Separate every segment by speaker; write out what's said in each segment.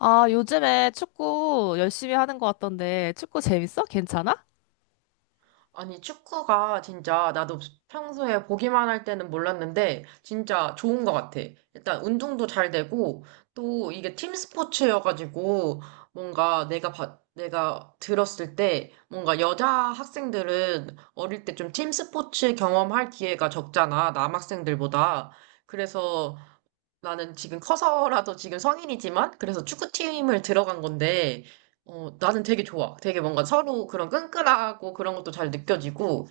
Speaker 1: 아, 요즘에 축구 열심히 하는 것 같던데, 축구 재밌어? 괜찮아?
Speaker 2: 아니, 축구가 진짜 나도 평소에 보기만 할 때는 몰랐는데 진짜 좋은 것 같아. 일단 운동도 잘 되고 또 이게 팀 스포츠여가지고 뭔가 내가 들었을 때 뭔가 여자 학생들은 어릴 때 좀 팀 스포츠 경험할 기회가 적잖아. 남학생들보다. 그래서 나는 지금 커서라도 지금 성인이지만, 그래서 축구팀을 들어간 건데, 어, 나는 되게 좋아. 되게 뭔가 서로 그런 끈끈하고 그런 것도 잘 느껴지고,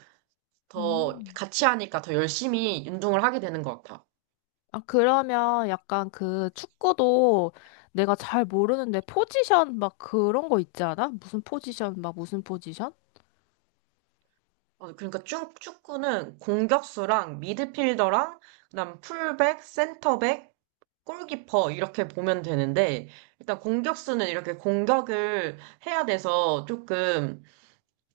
Speaker 2: 더
Speaker 1: 음.
Speaker 2: 같이 하니까 더 열심히 운동을 하게 되는 것 같아.
Speaker 1: 아, 그러면 약간 그 축구도 내가 잘 모르는데 포지션 막 그런 거 있지 않아? 무슨 포지션, 막 무슨 포지션?
Speaker 2: 어, 그러니까 축 축구는 공격수랑 미드필더랑, 그다음 풀백, 센터백, 골키퍼 이렇게 보면 되는데, 일단 공격수는 이렇게 공격을 해야 돼서 조금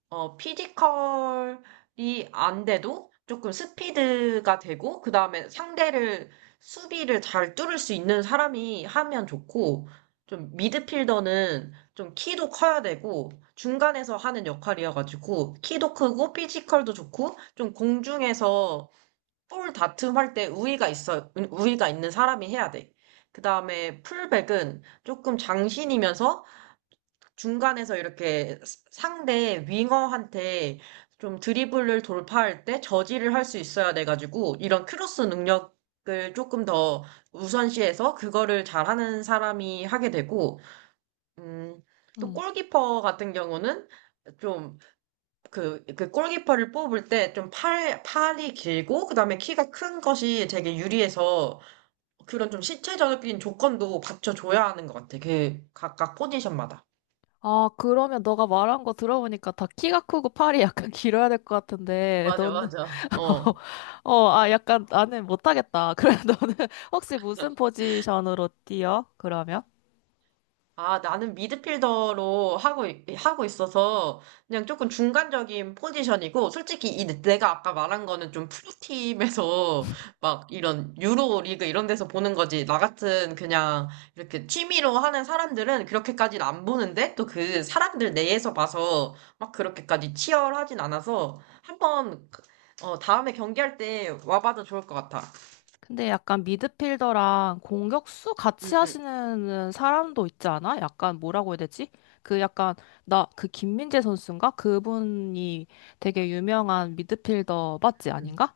Speaker 2: 어, 피지컬이 안 돼도 조금 스피드가 되고, 그 다음에 상대를, 수비를 잘 뚫을 수 있는 사람이 하면 좋고, 좀 미드필더는 좀 키도 커야 되고, 중간에서 하는 역할이어가지고, 키도 크고, 피지컬도 좋고, 좀 공중에서 볼 다툼할 때 우위가 있어, 우위가 있는 사람이 해야 돼. 그 다음에 풀백은 조금 장신이면서 중간에서 이렇게 상대 윙어한테 좀 드리블을 돌파할 때 저지를 할 수 있어야 돼가지고 이런 크로스 능력을 조금 더 우선시해서 그거를 잘하는 사람이 하게 되고 음, 또
Speaker 1: 음.
Speaker 2: 골키퍼 같은 경우는 좀 그, 골키퍼를 뽑을 때 좀 팔이 길고 그다음에 키가 큰 것이 되게 유리해서 그런 좀 신체적인 조건도 받쳐줘야 하는 것 같아. 그 각각 포지션마다.
Speaker 1: 아, 그러면 너가 말한 거 들어보니까 다 키가 크고 팔이 약간 길어야 될 것 같은데,
Speaker 2: 맞아,
Speaker 1: 너는.
Speaker 2: 맞아. 어.
Speaker 1: 어, 아, 약간 나는 못하겠다. 그래, 너는 혹시 무슨 포지션으로 뛰어? 그러면?
Speaker 2: 아, 나는 하고 있어서 그냥 조금 중간적인 포지션이고, 솔직히 이 내가 아까 말한 거는 좀 프로팀에서 막 이런 유로 리그 이런 데서 보는 거지. 나 같은 그냥 이렇게 취미로 하는 사람들은 그렇게까지는 안 보는데, 또 그 사람들 내에서 봐서 막 그렇게까지 치열하진 않아서 한번, 그, 어, 다음에 경기할 때 와봐도 좋을 것 같아.
Speaker 1: 근데 약간 미드필더랑 공격수 같이
Speaker 2: 응, 응,
Speaker 1: 하시는 사람도 있지 않아? 약간 뭐라고 해야 되지? 그 약간 나 그 김민재 선수인가? 그분이 되게 유명한 미드필더 맞지
Speaker 2: 응.
Speaker 1: 아닌가?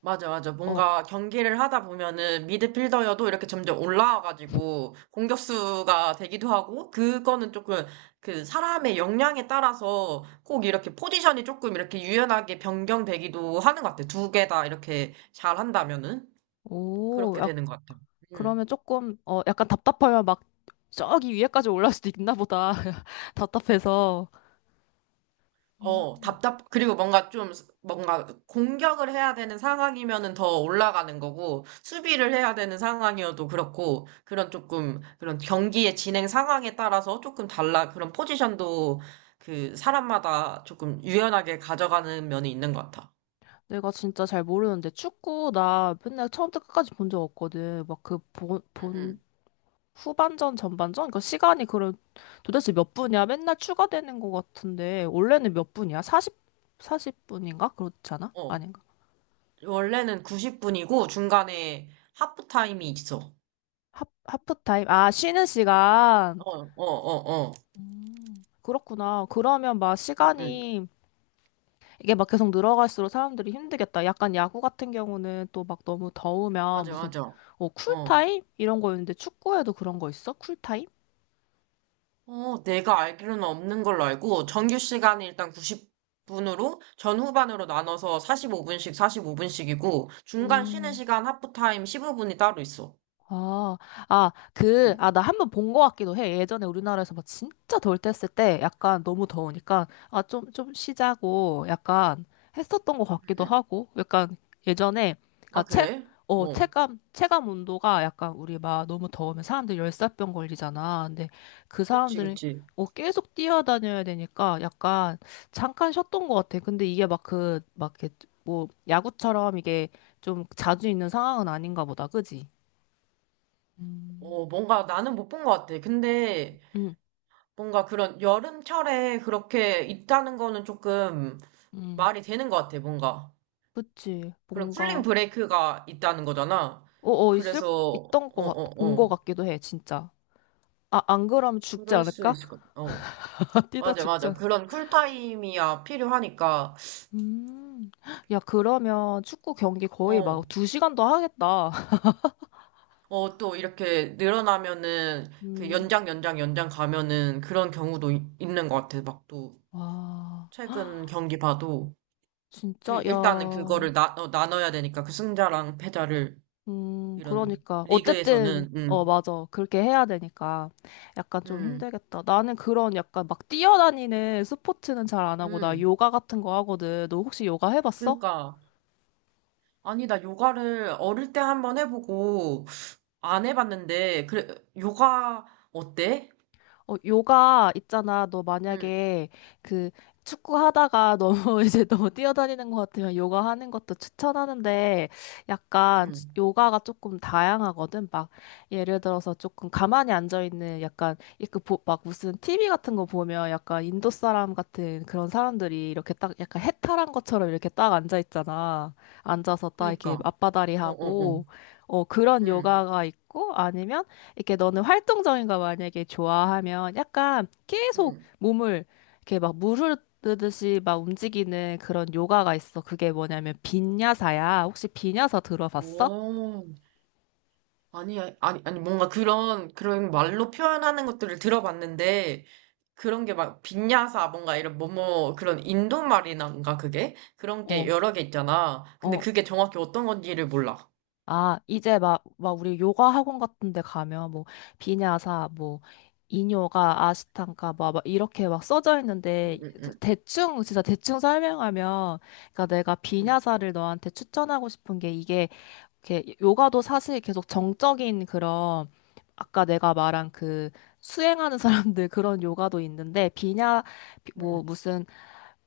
Speaker 2: 맞아, 맞아.
Speaker 1: 어,
Speaker 2: 뭔가 경기를 하다 보면은 미드필더여도 이렇게 점점 올라와가지고 공격수가 되기도 하고, 그거는 조금 그 사람의 역량에 따라서 꼭 이렇게 포지션이 조금 이렇게 유연하게 변경되기도 하는 것 같아. 두 개 다 이렇게 잘 한다면은.
Speaker 1: 오,
Speaker 2: 그렇게
Speaker 1: 약
Speaker 2: 되는 것 같아. 음.
Speaker 1: 그러면 조금 어 약간 답답하면 막 저기 위에까지 올라올 수도 있나 보다. 답답해서. 음.
Speaker 2: 어, 답답, 그리고 뭔가 좀, 스- 뭔가 공격을 해야 되는 상황이면은 더 올라가는 거고, 수비를 해야 되는 상황이어도 그렇고, 그런 조금, 그런 경기의 진행 상황에 따라서 조금 달라, 그런 포지션도 그 사람마다 조금 유연하게 가져가는 면이 있는 것 같아.
Speaker 1: 내가 진짜 잘 모르는데 축구 나 맨날 처음부터 끝까지 본 적 없거든. 막그본본
Speaker 2: 응,
Speaker 1: 후반전, 전반전? 그러니까 시간이 그럼 도대체 몇 분이야? 맨날 추가되는 것 같은데 원래는 몇 분이야? 40, 사십 분인가 그렇지 않아?
Speaker 2: 응. 어,
Speaker 1: 아닌가?
Speaker 2: 원래는 90분이고, 중간에 하프타임이 있어.
Speaker 1: 하프타임? 아, 쉬는 시간.
Speaker 2: 어, 어, 어, 어.
Speaker 1: 그렇구나. 그러면 막
Speaker 2: 응, 응.
Speaker 1: 시간이 이게 막 계속 늘어갈수록 사람들이 힘들겠다. 약간 야구 같은 경우는 또 막 너무 더우면
Speaker 2: 맞아,
Speaker 1: 무슨
Speaker 2: 맞아. 어.
Speaker 1: 쿨타임? 이런 거였는데 축구에도 그런 거 있어? 쿨타임?
Speaker 2: 어, 내가 알기로는 없는 걸로 알고, 정규 시간이 일단 90분으로, 전 후반으로 나눠서 45분씩, 45분씩이고, 중간 쉬는
Speaker 1: 음.
Speaker 2: 시간 하프타임 15분이 따로 있어.
Speaker 1: 아, 아, 그,
Speaker 2: 응,
Speaker 1: 아, 나 한 번 본 거 같기도 해. 예전에 우리나라에서 막 진짜 덜 뗐을 때 약간 너무 더우니까, 아, 좀 쉬자고 약간 했었던 거
Speaker 2: 응,
Speaker 1: 같기도
Speaker 2: 응.
Speaker 1: 하고, 약간 예전에, 그니까
Speaker 2: 아, 그래? 어,
Speaker 1: 체감 온도가 약간 우리 막 너무 더우면 사람들 열사병 걸리잖아. 근데 그
Speaker 2: 그치,
Speaker 1: 사람들은
Speaker 2: 그치.
Speaker 1: 계속 뛰어다녀야 되니까 약간 잠깐 쉬었던 것 같아. 근데 이게 막 그, 막 이렇게 뭐 야구처럼 이게 좀 자주 있는 상황은 아닌가 보다. 그지? 음,
Speaker 2: 어, 뭔가 나는 못 본 것 같아. 근데,
Speaker 1: 음,
Speaker 2: 뭔가 그런 여름철에 그렇게 있다는 거는 조금
Speaker 1: 음.
Speaker 2: 말이 되는 것 같아, 뭔가.
Speaker 1: 그치.
Speaker 2: 그런 쿨링
Speaker 1: 뭔가,
Speaker 2: 브레이크가 있다는 거잖아.
Speaker 1: 있을,
Speaker 2: 그래서,
Speaker 1: 있던
Speaker 2: 어,
Speaker 1: 거 같,
Speaker 2: 어,
Speaker 1: 본 거
Speaker 2: 어.
Speaker 1: 같기도 해, 진짜. 아, 안 그러면 죽지
Speaker 2: 그럴 수
Speaker 1: 않을까?
Speaker 2: 있을 것 같아. 어.
Speaker 1: 뛰다
Speaker 2: 맞아,
Speaker 1: 죽지
Speaker 2: 맞아.
Speaker 1: 않을까?
Speaker 2: 그런 쿨타임이야 필요하니까,
Speaker 1: 음, 야, 그러면 축구 경기 거의
Speaker 2: 어,
Speaker 1: 막 두 시간도 하겠다.
Speaker 2: 어, 또 이렇게 늘어나면은, 그
Speaker 1: 음,
Speaker 2: 연장 가면은 그런 경우도 있는 것 같아. 막 또,
Speaker 1: 와,
Speaker 2: 최근 경기 봐도, 그,
Speaker 1: 진짜, 야,
Speaker 2: 일단은 그거를 나, 어, 나눠야 되니까, 그 승자랑 패자를, 이런,
Speaker 1: 그러니까. 어쨌든,
Speaker 2: 리그에서는,
Speaker 1: 맞아. 그렇게 해야 되니까. 약간 좀
Speaker 2: 음,
Speaker 1: 힘들겠다. 나는 그런 약간 막 뛰어다니는 스포츠는 잘 안 하고, 나
Speaker 2: 음.
Speaker 1: 요가 같은 거 하거든. 너 혹시 요가 해봤어?
Speaker 2: 그러니까, 아니, 나 요가를 어릴 때 한번 해보고, 안 해봤는데, 그래, 요가, 어때?
Speaker 1: 어, 요가 있잖아. 너
Speaker 2: 응,
Speaker 1: 만약에 그 축구 하다가 너무 이제 너무 뛰어다니는 것 같으면 요가 하는 것도 추천하는데 약간
Speaker 2: 응.
Speaker 1: 요가가 조금 다양하거든. 막 예를 들어서 조금 가만히 앉아 있는 약간 이렇게 막 무슨 TV 같은 거 보면 약간 인도 사람 같은 그런 사람들이 이렇게 딱 약간 해탈한 것처럼 이렇게 딱 앉아 있잖아. 앉아서 딱 이렇게
Speaker 2: 그니까,
Speaker 1: 맞바다리
Speaker 2: 어, 어, 어.
Speaker 1: 하고 그런
Speaker 2: 응,
Speaker 1: 요가가 있고 아니면 이렇게 너는 활동적인 거 만약에 좋아하면 약간 계속
Speaker 2: 응.
Speaker 1: 몸을 이렇게 막 무르르듯이 막 움직이는 그런 요가가 있어. 그게 뭐냐면 빈야사야. 혹시 빈야사 들어봤어?
Speaker 2: 오, 아니, 아니, 아니, 뭔가 그런, 그런 말로 표현하는 것들을 들어봤는데, 그런 게 막, 빈야사, 뭔가 이런, 뭐뭐, 그런 인도 말이란가, 그게? 그런 게
Speaker 1: 어,
Speaker 2: 여러 개 있잖아. 근데
Speaker 1: 어.
Speaker 2: 그게 정확히 어떤 건지를 몰라.
Speaker 1: 아, 이제 막 우리 요가 학원 같은 데 가면 뭐 비냐사, 뭐 인요가, 아시탄가 막 이렇게 막 써져 있는데
Speaker 2: 응, 응,
Speaker 1: 대충 진짜 대충 설명하면 그러니까 내가
Speaker 2: 응,
Speaker 1: 비냐사를 너한테 추천하고 싶은 게 이게 이렇게 요가도 사실 계속 정적인 그런 아까 내가 말한 그 수행하는 사람들 그런 요가도 있는데 뭐
Speaker 2: 응,
Speaker 1: 무슨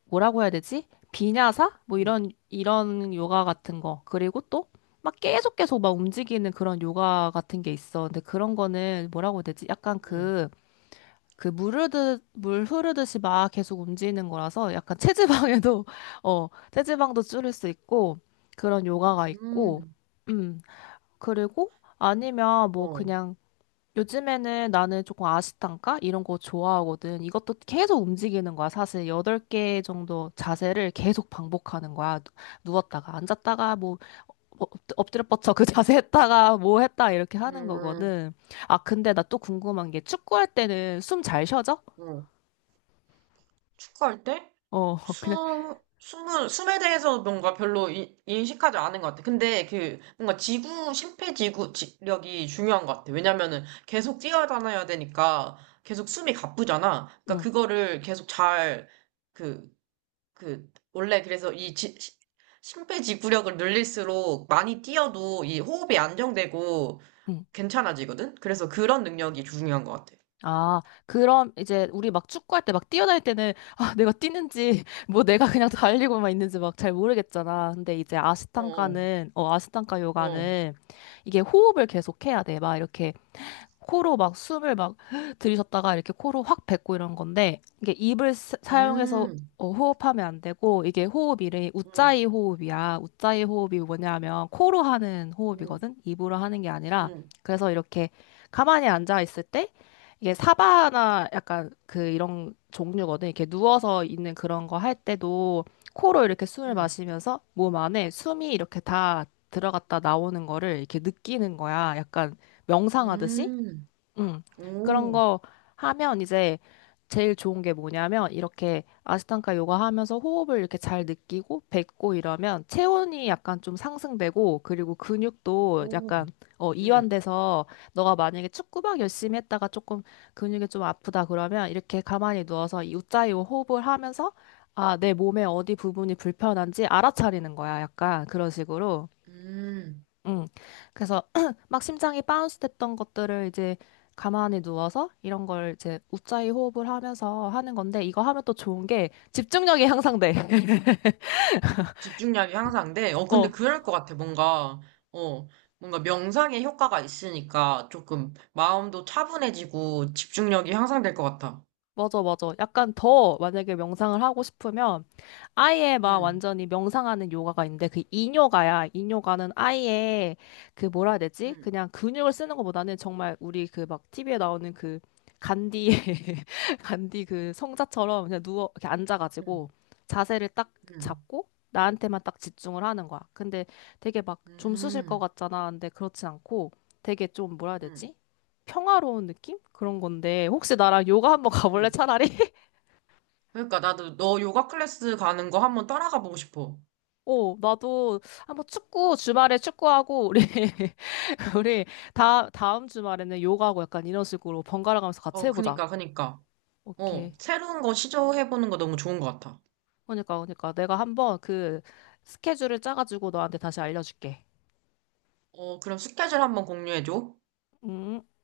Speaker 1: 뭐라고 해야 되지? 비냐사? 뭐
Speaker 2: 응,
Speaker 1: 이런 요가 같은 거. 그리고 또 막 계속 계속 막 움직이는 그런 요가 같은 게 있어. 근데 그런 거는 뭐라고 해야 되지? 약간
Speaker 2: 응,
Speaker 1: 그 물 흐르듯 물 흐르듯이 막 계속 움직이는 거라서 약간 체지방에도 어 체지방도 줄일 수 있고 그런 요가가
Speaker 2: 응,
Speaker 1: 있고
Speaker 2: 응,
Speaker 1: 음. 그리고 아니면 뭐
Speaker 2: 어,
Speaker 1: 그냥 요즘에는 나는 조금 아시탄가 이런 거 좋아하거든. 이것도 계속 움직이는 거야. 사실 8개 정도 자세를 계속 반복하는 거야. 누웠다가 앉았다가 뭐 엎- 엎드려 뻗쳐 그 자세 했다가 뭐 했다 이렇게 하는
Speaker 2: 음,
Speaker 1: 거거든. 아 근데 나 또 궁금한 게 축구할 때는 숨 잘 쉬어져?
Speaker 2: 어. 축구할 때?
Speaker 1: 어 그냥
Speaker 2: 숨에 대해서 뭔가 별로 인식하지 않은 것 같아. 근데 그, 뭔가 지구, 심폐지구 지력이 중요한 것 같아. 왜냐면은 계속 뛰어다녀야 되니까 계속 숨이 가쁘잖아. 그러니까
Speaker 1: 응.
Speaker 2: 그거를 계속 잘, 그, 원래 그래서 심폐지구력을 늘릴수록 많이 뛰어도 이 호흡이 안정되고
Speaker 1: 응.
Speaker 2: 괜찮아지거든? 그래서 그런 능력이 중요한 것 같아.
Speaker 1: 아, 그럼 이제 우리 막 축구할 때 막 뛰어날 때는 아, 내가 뛰는지 뭐 내가 그냥 달리고만 있는지 막 잘 모르겠잖아. 근데 이제
Speaker 2: 어,
Speaker 1: 아시탄가는 아시탄가
Speaker 2: 어,
Speaker 1: 요가는 이게 호흡을 계속 해야 돼. 막 이렇게 코로 막 숨을 막 들이셨다가 이렇게 코로 확 뱉고 이런 건데 이게 입을 사용해서
Speaker 2: 음,
Speaker 1: 호흡하면 안 되고 이게 호흡 이름이
Speaker 2: 음,
Speaker 1: 이 호흡이야. 우짜이 호흡이 뭐냐면 코로 하는
Speaker 2: 음.
Speaker 1: 호흡이거든. 입으로 하는 게 아니라
Speaker 2: 음.
Speaker 1: 그래서 이렇게 가만히 앉아 있을 때 이게 사바나 약간 그 이런 종류거든. 이렇게 누워서 있는 그런 거 할 때도 코로 이렇게 숨을
Speaker 2: 음,
Speaker 1: 마시면서 몸 안에 숨이 이렇게 다 들어갔다 나오는 거를 이렇게 느끼는 거야. 약간 명상하듯이.
Speaker 2: 음,
Speaker 1: 음, 그런
Speaker 2: 오,
Speaker 1: 거 하면 이제 제일 좋은 게 뭐냐면 이렇게 아스탕가 요가 하면서 호흡을 이렇게 잘 느끼고 뱉고 이러면 체온이 약간 좀 상승되고 그리고 근육도
Speaker 2: 오,
Speaker 1: 약간
Speaker 2: 음,
Speaker 1: 이완돼서 너가 만약에 축구막 열심히 했다가 조금 근육이 좀 아프다 그러면 이렇게 가만히 누워서 이 우짜요 호흡을 하면서 아, 내 몸의 어디 부분이 불편한지 알아차리는 거야. 약간 그런 식으로.
Speaker 2: 음.
Speaker 1: 응. 그래서 막 심장이 바운스 됐던 것들을 이제 가만히 누워서 이런 걸 이제 웃자이 호흡을 하면서 하는 건데 이거 하면 또 좋은 게 집중력이 향상돼.
Speaker 2: 집중력이 향상돼? 어, 근데
Speaker 1: 어.
Speaker 2: 그럴 것 같아, 뭔가. 어, 뭔가 명상의 효과가 있으니까 조금 마음도 차분해지고 집중력이 향상될 것 같아.
Speaker 1: 맞아, 맞아. 약간 더 만약에 명상을 하고 싶으면 아예 막
Speaker 2: 음,
Speaker 1: 완전히 명상하는 요가가 있는데 그 인요가야. 인요가는 아예 그 뭐라 해야 되지?
Speaker 2: 음,
Speaker 1: 그냥 근육을 쓰는 것보다는 정말 우리 그 막 TV에 나오는 그 간디, 간디 그 성자처럼 그냥 누워, 이렇게 앉아가지고
Speaker 2: 음,
Speaker 1: 자세를 딱
Speaker 2: 음,
Speaker 1: 잡고 나한테만 딱 집중을 하는 거야. 근데 되게 막 좀 쑤실 것
Speaker 2: 음,
Speaker 1: 같잖아. 근데 그렇진 않고 되게 좀 뭐라 해야
Speaker 2: 음,
Speaker 1: 되지? 평화로운 느낌? 그런 건데 혹시 나랑 요가 한번 가볼래
Speaker 2: 음.
Speaker 1: 차라리?
Speaker 2: 그러니까 나도 너 요가 클래스 가는 거 한번 따라가 보고 싶어.
Speaker 1: 어, 나도 한번 축구 주말에 축구하고 우리 우리 다 다음 주말에는 요가하고 약간 이런 식으로 번갈아 가면서 같이
Speaker 2: 어,
Speaker 1: 해보자.
Speaker 2: 그니까, 그니까. 어,
Speaker 1: 오케이.
Speaker 2: 새로운 거 시도해보는 거 너무 좋은 것 같아.
Speaker 1: 그러니까 내가 한번 그 스케줄을 짜가지고 너한테 다시 알려줄게.
Speaker 2: 어, 그럼 스케줄 한번 공유해줘.
Speaker 1: 음.